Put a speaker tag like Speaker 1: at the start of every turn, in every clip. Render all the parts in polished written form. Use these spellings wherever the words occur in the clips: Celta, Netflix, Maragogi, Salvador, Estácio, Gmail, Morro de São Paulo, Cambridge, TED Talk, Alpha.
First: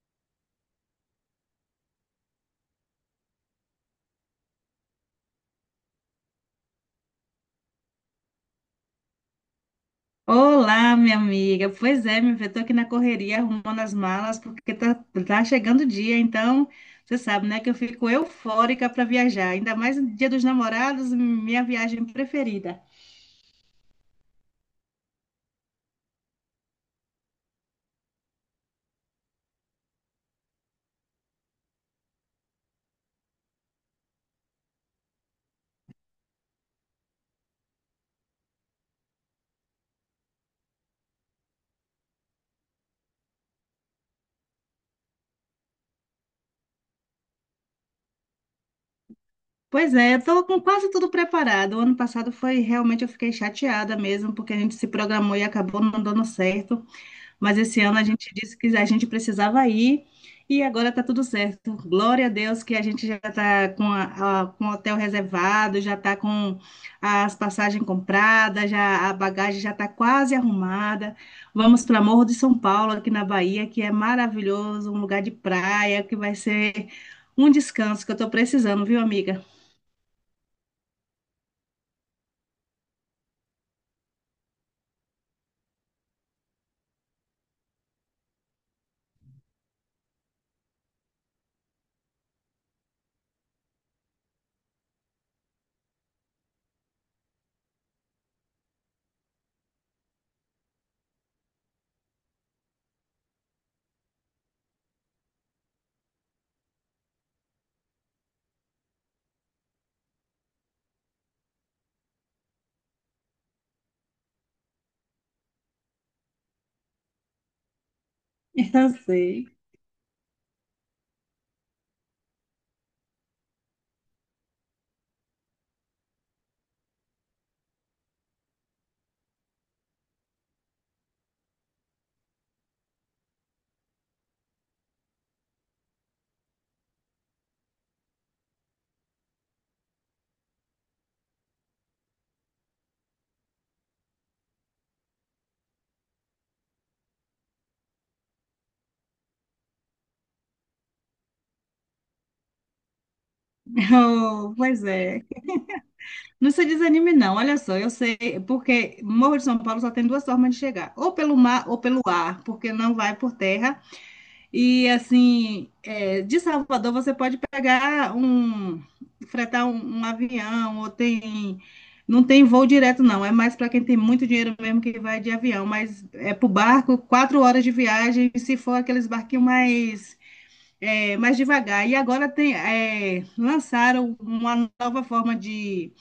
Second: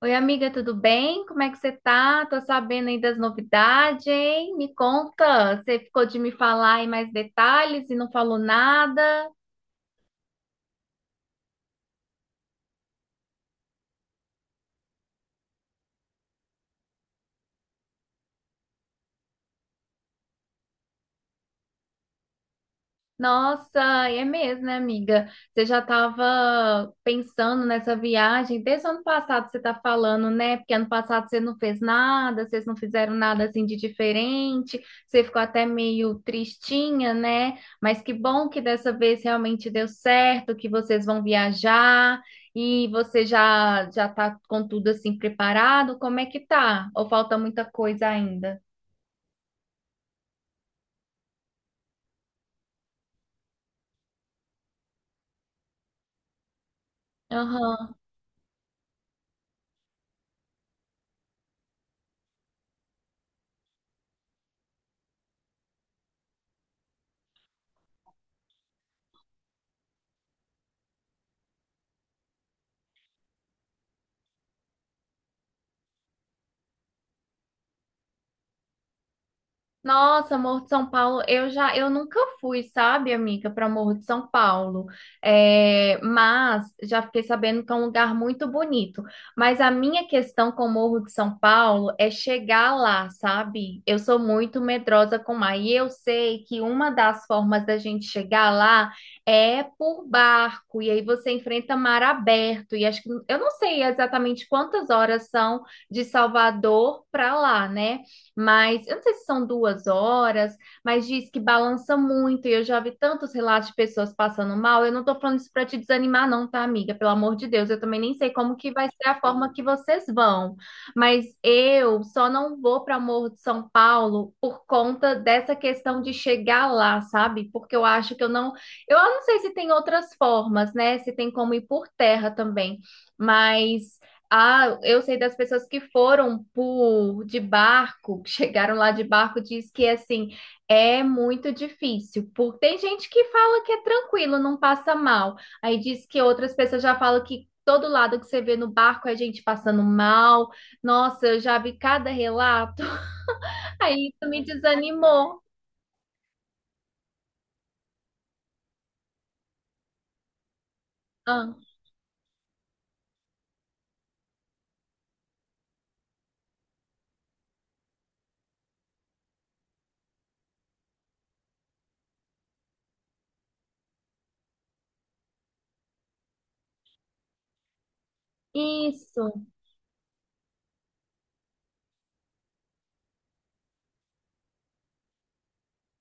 Speaker 1: Oi, amiga, tudo bem? Como é que você tá? Tô sabendo aí das novidades, hein? Me conta, você ficou de me falar aí mais detalhes e não falou nada?
Speaker 2: Olá, minha amiga. Pois é, minha filha, tô aqui na correria arrumando as malas porque tá chegando o dia, então você sabe, né, que eu fico eufórica para viajar, ainda mais no Dia dos Namorados, minha viagem preferida.
Speaker 1: Nossa, é mesmo, né, amiga? Você já estava pensando nessa viagem desde o ano passado, você está falando, né? Porque ano passado você não fez nada, vocês não fizeram nada assim de diferente, você ficou até meio tristinha, né? Mas que bom que dessa vez realmente deu certo, que vocês vão viajar e você já já está com tudo assim preparado. Como é que tá? Ou falta muita coisa ainda?
Speaker 2: Pois é, eu tô com quase tudo preparado. O ano passado foi realmente eu fiquei chateada mesmo porque a gente se programou e acabou não dando certo. Mas esse
Speaker 1: Aham.
Speaker 2: ano a gente disse que a gente precisava ir e agora está tudo certo. Glória a Deus que a gente já está com o hotel reservado, já está com as passagens compradas, já a bagagem já está quase arrumada. Vamos para Morro de São Paulo, aqui na Bahia, que é maravilhoso, um lugar de praia, que vai ser um descanso que eu estou precisando, viu, amiga?
Speaker 1: Nossa, Morro de São Paulo, eu nunca fui, sabe, amiga, para Morro de São Paulo. É, mas já fiquei sabendo que é um lugar muito bonito. Mas a minha questão com o Morro de São Paulo é chegar lá, sabe? Eu sou muito medrosa com o mar e eu sei que uma das formas da gente chegar lá é por barco e aí você enfrenta mar aberto e acho que eu não sei exatamente quantas horas são de Salvador para lá, né? Mas eu não sei se são duas horas, mas diz que balança muito, e eu já vi tantos relatos de pessoas passando mal. Eu não tô falando isso para te desanimar, não, tá, amiga? Pelo amor de Deus, eu também nem sei como que vai
Speaker 2: Eu
Speaker 1: ser a
Speaker 2: sei.
Speaker 1: forma que vocês vão, mas eu só não vou para Morro de São Paulo por conta dessa questão de chegar lá, sabe? Porque eu acho que eu não. Eu não sei se tem outras formas, né? Se tem como ir por terra também, mas. Ah, eu sei das pessoas que foram por de barco, que chegaram lá de barco, diz que assim é muito difícil. Porque tem gente que fala que é tranquilo, não passa mal. Aí diz que outras pessoas já falam que todo lado que você vê no barco é gente passando mal. Nossa, eu já vi cada relato. Aí isso me
Speaker 2: Oh, pois é.
Speaker 1: desanimou.
Speaker 2: Não se desanime, não. Olha só, eu sei, porque Morro de São Paulo só tem duas formas de chegar, ou pelo
Speaker 1: Ah,
Speaker 2: mar ou pelo ar, porque não vai por terra. E assim, de Salvador você pode pegar um, fretar um avião, ou tem, não tem voo direto, não. É mais para quem tem muito dinheiro mesmo que vai de avião, mas é para barco, 4 horas de viagem, se for aqueles
Speaker 1: isso.
Speaker 2: barquinhos mais devagar. E agora tem, lançaram uma nova forma de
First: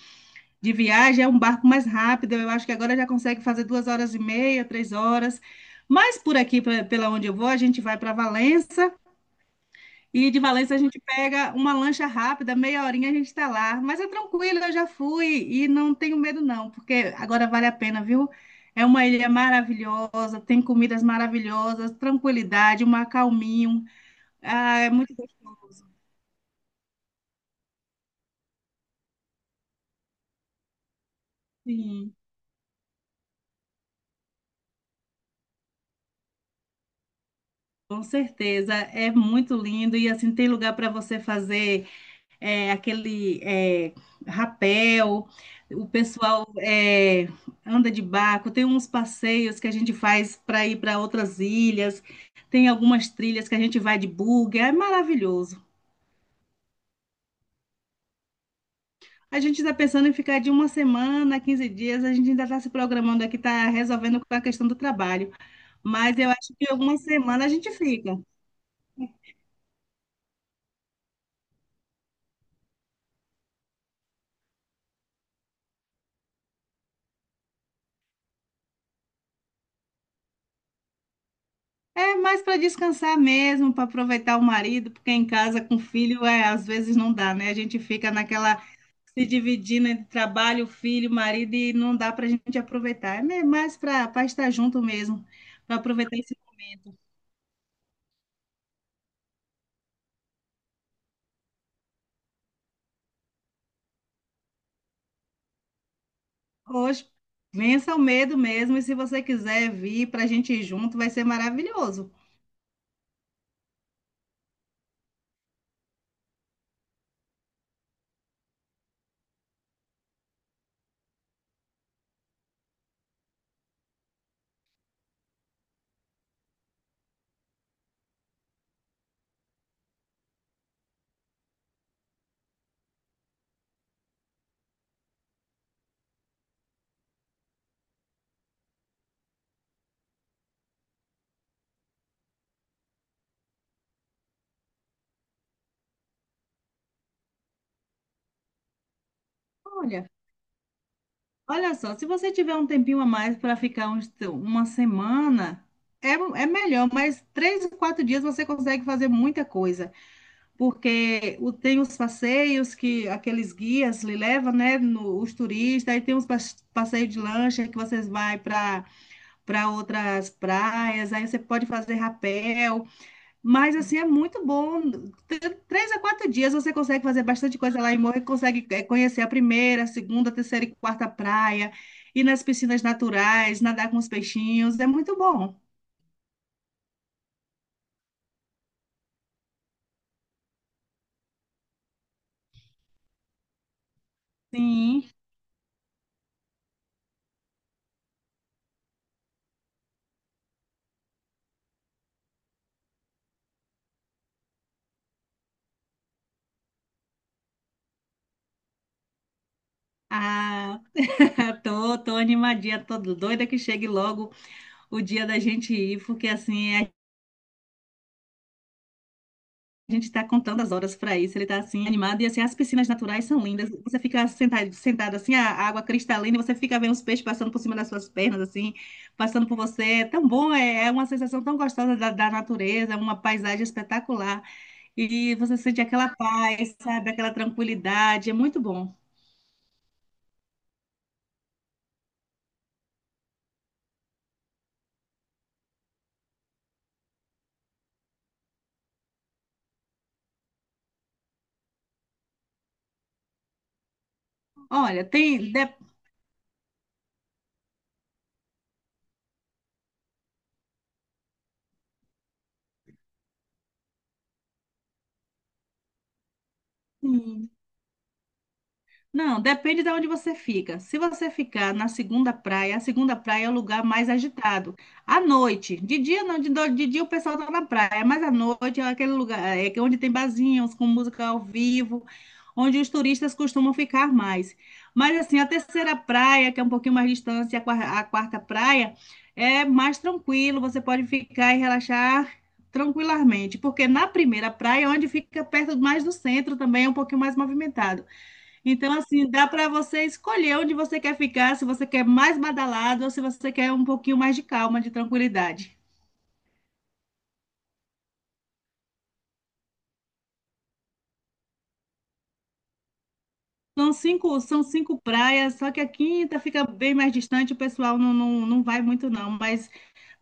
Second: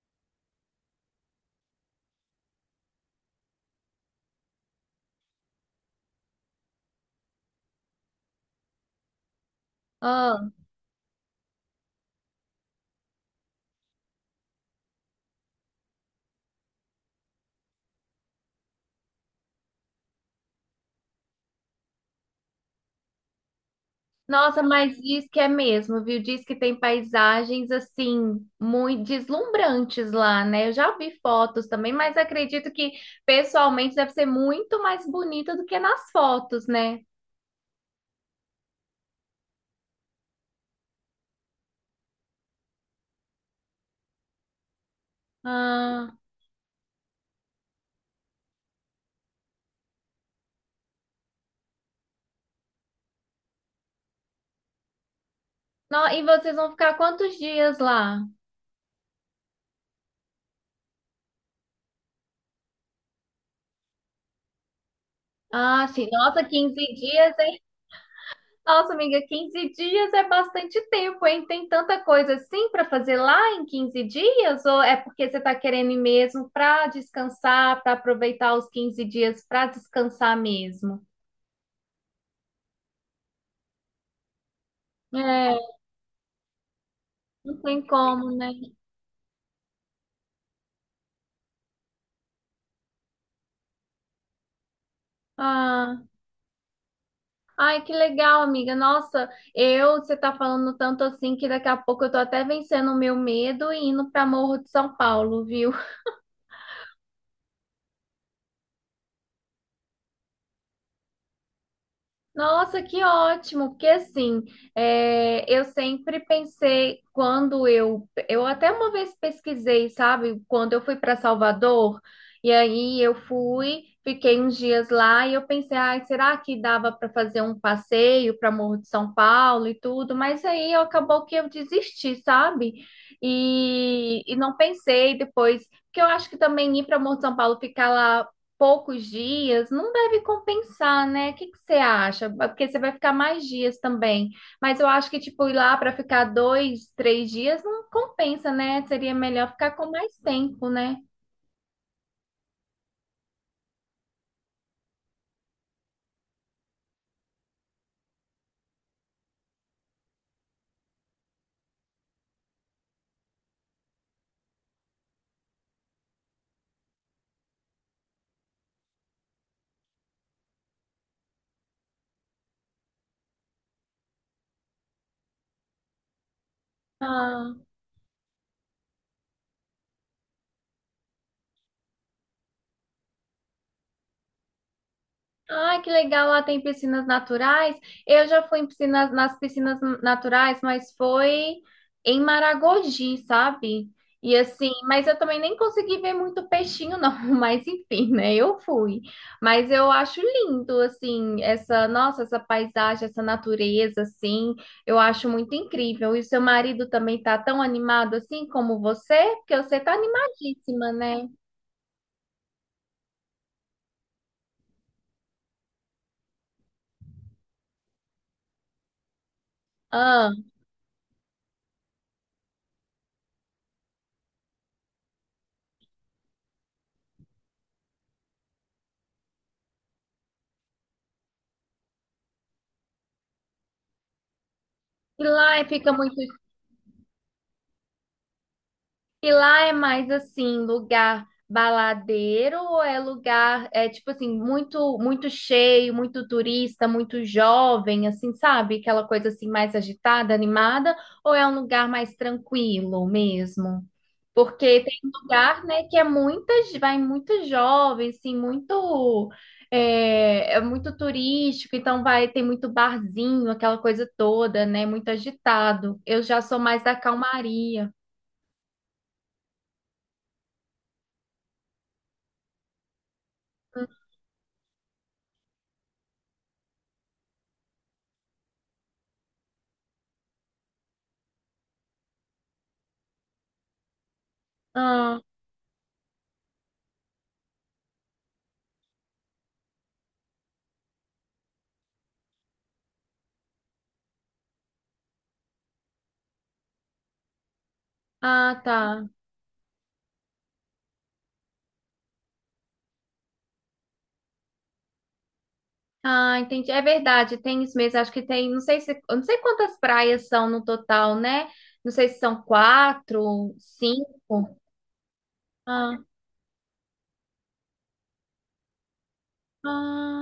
Speaker 2: de viagem, é um barco mais rápido. Eu acho que agora já consegue fazer 2 horas e meia, 3 horas. Mas por aqui, pela onde eu vou, a gente vai para Valença e de
Speaker 1: Ah.
Speaker 2: Valença a gente pega uma lancha rápida, meia horinha a gente está lá. Mas é tranquilo, eu já fui e não tenho medo não, porque agora vale a pena, viu? É uma ilha maravilhosa, tem comidas maravilhosas, tranquilidade, um acalminho.
Speaker 1: Nossa,
Speaker 2: Ah, é
Speaker 1: mas
Speaker 2: muito
Speaker 1: diz que é
Speaker 2: gostoso.
Speaker 1: mesmo, viu? Diz que tem paisagens assim muito deslumbrantes lá, né? Eu já vi fotos também,
Speaker 2: Sim,
Speaker 1: mas acredito que pessoalmente deve ser muito mais bonita do que nas fotos, né?
Speaker 2: com certeza. É muito lindo e assim tem lugar para você fazer aquele rapel, o
Speaker 1: Ah,
Speaker 2: pessoal anda de barco, tem uns passeios que a gente faz para ir para outras ilhas, tem algumas trilhas que a gente vai de buggy, é maravilhoso.
Speaker 1: não, e vocês vão ficar quantos dias lá?
Speaker 2: A gente está pensando em ficar de uma semana, 15 dias, a gente ainda está se programando aqui, está resolvendo com a questão do trabalho.
Speaker 1: Ah, sim.
Speaker 2: Mas eu
Speaker 1: Nossa,
Speaker 2: acho que
Speaker 1: quinze
Speaker 2: alguma
Speaker 1: dias
Speaker 2: semana a gente fica.
Speaker 1: Nossa, amiga, 15 dias é bastante tempo, hein? Tem tanta coisa assim para fazer lá em 15 dias? Ou é porque você está querendo ir mesmo para descansar, para aproveitar os 15 dias para descansar mesmo?
Speaker 2: É mais para descansar mesmo, para aproveitar o marido, porque em
Speaker 1: É,
Speaker 2: casa com filho, é, às vezes não dá, né? A
Speaker 1: não
Speaker 2: gente
Speaker 1: tem
Speaker 2: fica
Speaker 1: como, né?
Speaker 2: naquela se dividindo entre trabalho, filho, marido, e não dá para a gente aproveitar. É mais para estar junto mesmo, para
Speaker 1: Ah,
Speaker 2: aproveitar esse momento.
Speaker 1: ai, que legal, amiga. Nossa, você tá falando tanto assim que daqui a pouco eu tô até vencendo o meu medo e indo para Morro de São Paulo, viu?
Speaker 2: Hoje, vença o medo mesmo, e se você quiser vir para a gente ir junto, vai ser maravilhoso.
Speaker 1: Nossa, que ótimo, porque assim, é, eu sempre pensei quando eu até uma vez pesquisei, sabe, quando eu fui para Salvador, e aí eu fui, fiquei uns dias lá e eu pensei, ai, será que dava para fazer um passeio para Morro de São Paulo e tudo, mas aí acabou que eu desisti, sabe? E não pensei depois, porque eu acho que também ir para Morro de São Paulo, ficar lá poucos dias, não deve compensar, né? O que que você acha? Porque você vai ficar mais dias também. Mas eu acho que, tipo, ir lá para ficar dois, três dias não compensa, né? Seria melhor ficar com
Speaker 2: Olha,
Speaker 1: mais tempo, né?
Speaker 2: olha só, se você tiver um tempinho a mais para ficar uma semana, é, é melhor, mas 3, 4 dias você consegue fazer muita coisa. Porque tem os passeios que aqueles guias lhe levam, né, os turistas, aí tem os passeios de lancha que vocês vai para outras praias, aí você pode fazer rapel, mas assim é muito bom. 3 a 4 dias você consegue fazer bastante
Speaker 1: Ah.
Speaker 2: coisa lá em Morro, consegue conhecer a primeira, a segunda, a terceira e quarta praia, ir nas piscinas naturais, nadar com os peixinhos, é muito bom.
Speaker 1: Ah, que legal, lá tem piscinas naturais. Eu já fui em piscinas, nas piscinas naturais, mas foi em Maragogi, sabe? E assim,
Speaker 2: Sim.
Speaker 1: mas eu também nem consegui ver muito peixinho, não. Mas enfim, né? Eu fui. Mas eu acho lindo, assim, essa, nossa, essa paisagem, essa natureza, assim, eu acho muito incrível. E seu marido também tá tão animado assim como você, porque você tá
Speaker 2: Ah,
Speaker 1: animadíssima, né?
Speaker 2: tô animadinha, tô doida que chegue logo o dia da gente ir, porque assim, a gente tá
Speaker 1: Ah,
Speaker 2: contando as horas para isso, ele tá assim animado e assim, as piscinas naturais são lindas. Você fica sentado, sentado assim, a água cristalina, e você fica vendo os peixes passando por cima das suas pernas assim, passando por você. É tão bom, é uma sensação tão gostosa da natureza, uma paisagem espetacular.
Speaker 1: e
Speaker 2: E você
Speaker 1: lá
Speaker 2: sente
Speaker 1: fica
Speaker 2: aquela
Speaker 1: muito.
Speaker 2: paz, sabe, aquela tranquilidade, é muito bom.
Speaker 1: E lá é mais assim, lugar baladeiro ou é lugar, é tipo assim, muito cheio, muito turista, muito jovem, assim, sabe? Aquela coisa assim mais agitada, animada, ou é um lugar mais tranquilo mesmo? Porque tem
Speaker 2: Olha,
Speaker 1: um lugar, né, que é muitas, vai muito jovem, assim, muito é, é muito turístico, então vai tem muito barzinho, aquela coisa toda, né, muito agitado. Eu já sou mais da
Speaker 2: hum,
Speaker 1: calmaria.
Speaker 2: Não, depende de onde você fica. Se você ficar na segunda praia, a segunda praia é o lugar mais agitado. À noite, de dia não, de dia o pessoal tá na praia, mas à noite é aquele lugar é que onde tem barzinhos com música ao vivo, onde os turistas costumam ficar mais. Mas
Speaker 1: Ah.
Speaker 2: assim, a terceira praia, que é um pouquinho mais distante, a a quarta praia, é mais tranquilo, você pode ficar e relaxar tranquilamente, porque na primeira praia, é onde fica perto mais do centro, também é um pouquinho mais movimentado.
Speaker 1: Ah,
Speaker 2: Então,
Speaker 1: tá.
Speaker 2: assim, dá para você escolher onde você quer ficar, se você quer mais badalado ou se você quer um pouquinho mais de calma, de tranquilidade.
Speaker 1: Ah, entendi. É verdade, tem isso mesmo. Acho que tem, não sei se, eu não sei quantas praias são no total, né? Não sei se são quatro, cinco.
Speaker 2: São cinco praias, só que a
Speaker 1: Ah,
Speaker 2: quinta fica bem mais distante, o pessoal não vai muito, não. Mas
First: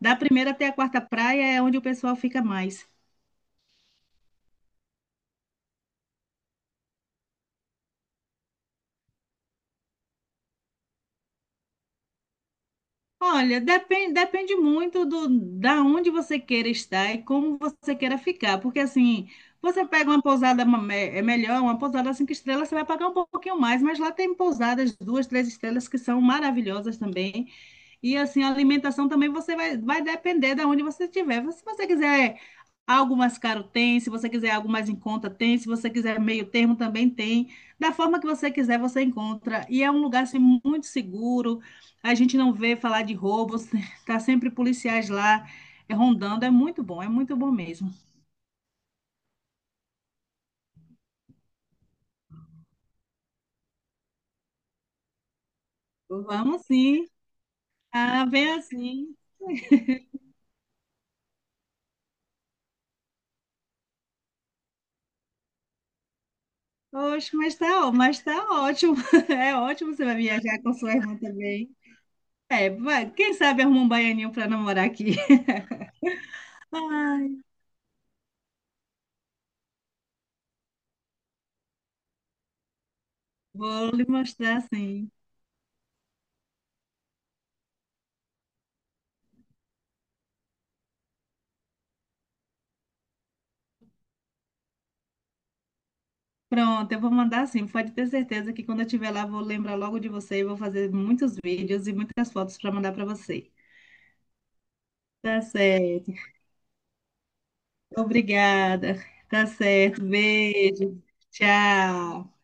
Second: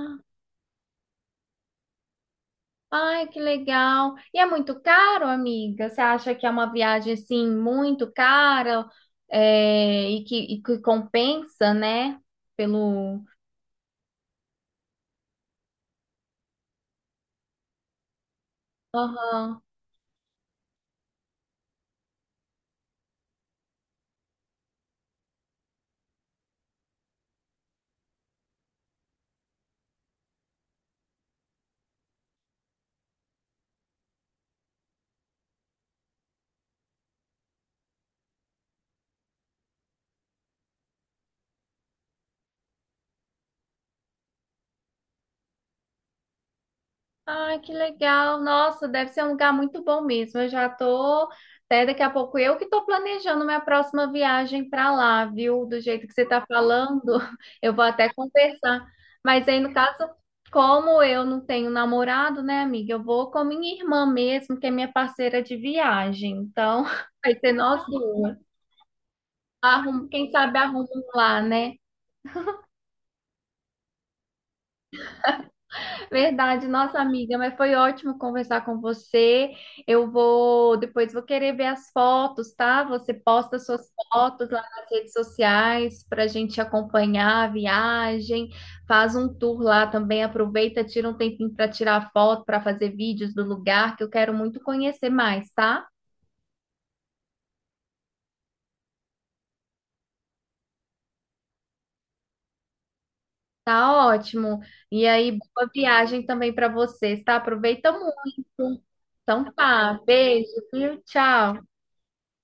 Speaker 2: da primeira até a quarta praia é onde o pessoal fica mais.
Speaker 1: ai, que legal. E é muito caro, amiga? Você acha que é uma viagem assim muito cara, e que compensa, né? Pelo.
Speaker 2: Olha, depende muito do da onde você queira estar e como você queira ficar, porque assim,
Speaker 1: Aham.
Speaker 2: você pega uma pousada é melhor, uma pousada cinco estrelas, você vai pagar um pouquinho mais, mas lá tem pousadas duas, três estrelas que são maravilhosas também. E assim, a alimentação também você vai depender da onde você estiver. Se você quiser algo mais caro tem, se você quiser algo mais em conta tem, se você quiser meio termo também tem. Da forma que você quiser, você encontra. E é um lugar assim, muito seguro. A gente não vê falar de roubos, tá sempre policiais lá rondando. É muito bom
Speaker 1: Ai, que
Speaker 2: mesmo.
Speaker 1: legal. Nossa, deve ser um lugar muito bom mesmo. Eu já tô, até daqui a pouco eu que tô planejando minha próxima viagem para lá, viu? Do jeito que você tá
Speaker 2: Vamos
Speaker 1: falando,
Speaker 2: sim.
Speaker 1: eu vou até
Speaker 2: Ah, vem
Speaker 1: conversar.
Speaker 2: assim.
Speaker 1: Mas aí, no caso, como eu não tenho namorado, né, amiga? Eu vou com minha irmã mesmo, que é minha parceira de viagem. Então, vai
Speaker 2: Oxe,
Speaker 1: ser
Speaker 2: mas
Speaker 1: nós
Speaker 2: tá, ó- mas tá
Speaker 1: duas.
Speaker 2: ótimo. É ótimo, você
Speaker 1: Arrum,
Speaker 2: vai
Speaker 1: quem sabe
Speaker 2: viajar com sua
Speaker 1: arrumam
Speaker 2: irmã
Speaker 1: lá,
Speaker 2: também.
Speaker 1: né?
Speaker 2: É, vai, quem sabe arruma um baianinho para namorar aqui.
Speaker 1: Verdade, nossa amiga,
Speaker 2: Ai,
Speaker 1: mas foi ótimo conversar com você. Eu vou, depois vou querer ver as fotos, tá? Você posta suas
Speaker 2: vou lhe
Speaker 1: fotos lá
Speaker 2: mostrar
Speaker 1: nas
Speaker 2: sim.
Speaker 1: redes sociais para a gente acompanhar a viagem, faz um tour lá também, aproveita, tira um tempinho para tirar foto, para fazer vídeos do lugar, que eu quero muito conhecer mais, tá?
Speaker 2: Pronto, eu vou mandar sim. Pode ter certeza que quando eu estiver lá, vou lembrar logo de você e vou fazer muitos vídeos e muitas fotos para mandar para você.
Speaker 1: Tá ótimo. E aí,
Speaker 2: Tá
Speaker 1: boa
Speaker 2: certo.
Speaker 1: viagem também para vocês, tá? Aproveita muito.
Speaker 2: Obrigada. Tá
Speaker 1: Então tá,
Speaker 2: certo.
Speaker 1: beijo, viu?
Speaker 2: Beijo.
Speaker 1: Tchau.
Speaker 2: Tchau.